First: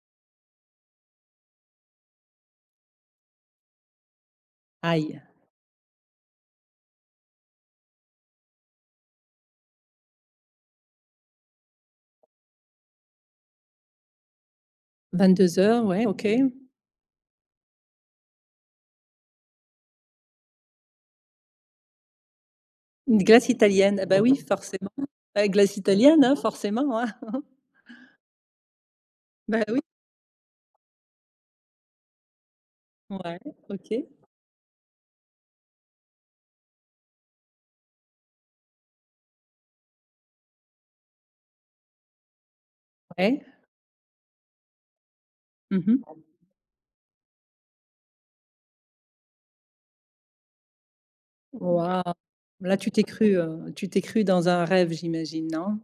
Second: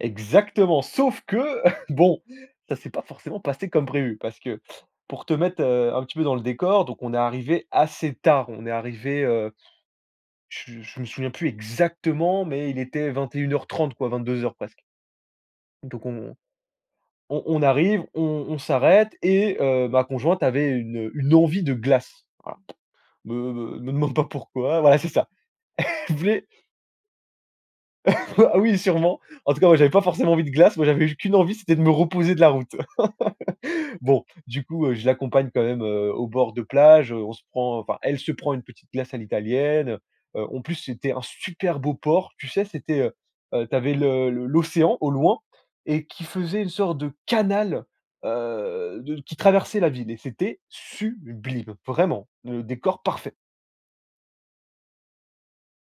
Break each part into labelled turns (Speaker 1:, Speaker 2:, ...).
Speaker 1: Exactement. Sauf que, bon, ça s'est pas forcément passé comme prévu, parce que,
Speaker 2: Aïe!
Speaker 1: pour te mettre, heu, un petit peu dans le décor, donc on est arrivé assez tard. On est arrivé, heu, je je me souviens plus exactement, mais il était 21:30, quoi, 22:00, presque
Speaker 2: 22:00 ouais
Speaker 1: donc
Speaker 2: OK.
Speaker 1: on on on arrive, on on s'arrête et heu, ma conjointe avait une, heu, une envie de glace. Voilà.
Speaker 2: Une
Speaker 1: Me
Speaker 2: glace
Speaker 1: me me
Speaker 2: italienne, ah
Speaker 1: demande
Speaker 2: bah
Speaker 1: pas
Speaker 2: oui,
Speaker 1: pourquoi
Speaker 2: forcément,
Speaker 1: voilà c'est ça.
Speaker 2: la glace
Speaker 1: Elle
Speaker 2: italienne, hein,
Speaker 1: voulait
Speaker 2: forcément, hein.
Speaker 1: Ah oui sûrement! En tout
Speaker 2: Bah
Speaker 1: cas moi
Speaker 2: oui.
Speaker 1: j'avais pas forcément envie de glace, moi j'avais eu qu'une envie c'était de me reposer de la route.
Speaker 2: Ouais, OK.
Speaker 1: Bon, du coup, heu, je l'accompagne quand même, heu, au bord de plage, on se prend enfin elle se prend, une petite glace à l'italienne. Heu heu, en plus c'était un super beau port, tu sais c'était, heu
Speaker 2: Ouais.
Speaker 1: heu, tu avais le le l'océan au loin
Speaker 2: Mmh mh.
Speaker 1: et qui faisait une sorte de canal, heu, de qui traversait la ville et c'était sublime
Speaker 2: Waouh!
Speaker 1: vraiment. Le
Speaker 2: Là, tu t'es
Speaker 1: décor parfait.
Speaker 2: cru, heu, tu t'es cru dans un rêve, j'imagine, non?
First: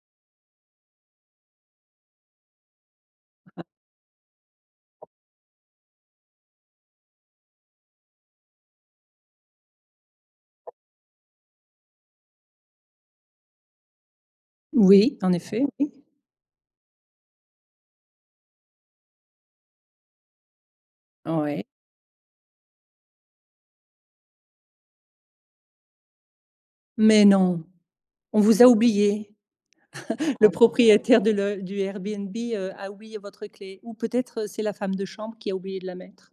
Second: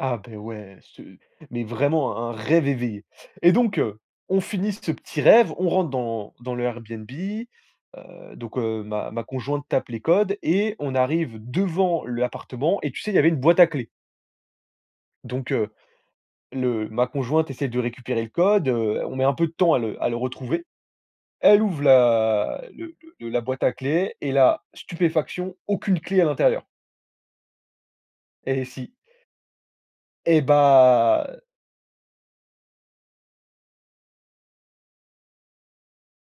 Speaker 1: Ah beh ouais ce mais vraiment un un rêve éveillé! Et
Speaker 2: [unintelligible]
Speaker 1: donc heu, on finit ce petit rêve, on rentre dans dans le Airbnb, heu, donc heu, ma ma conjointe tape les codes et on arrive devant l'appartement et tu sais il y avait une boîte à clés
Speaker 2: Oui, en
Speaker 1: donc
Speaker 2: effet,
Speaker 1: heu,
Speaker 2: oui.
Speaker 1: le ma conjointe essaie de récupérer le code, heu, on met un peu de temps à le à le retrouver. Elle
Speaker 2: Ouais.
Speaker 1: ouvre la le le la boîte à clés et là stupéfaction aucune, clé à l'intérieur.
Speaker 2: Mais non! On vous
Speaker 1: Et
Speaker 2: a
Speaker 1: si.
Speaker 2: oublié?
Speaker 1: Eh
Speaker 2: Le propriétaire
Speaker 1: bah
Speaker 2: de
Speaker 1: heu
Speaker 2: le du Airbnb, heu, a oublié votre clé, ou peut-être c'est la femme de chambre qui a oublié de la mettre.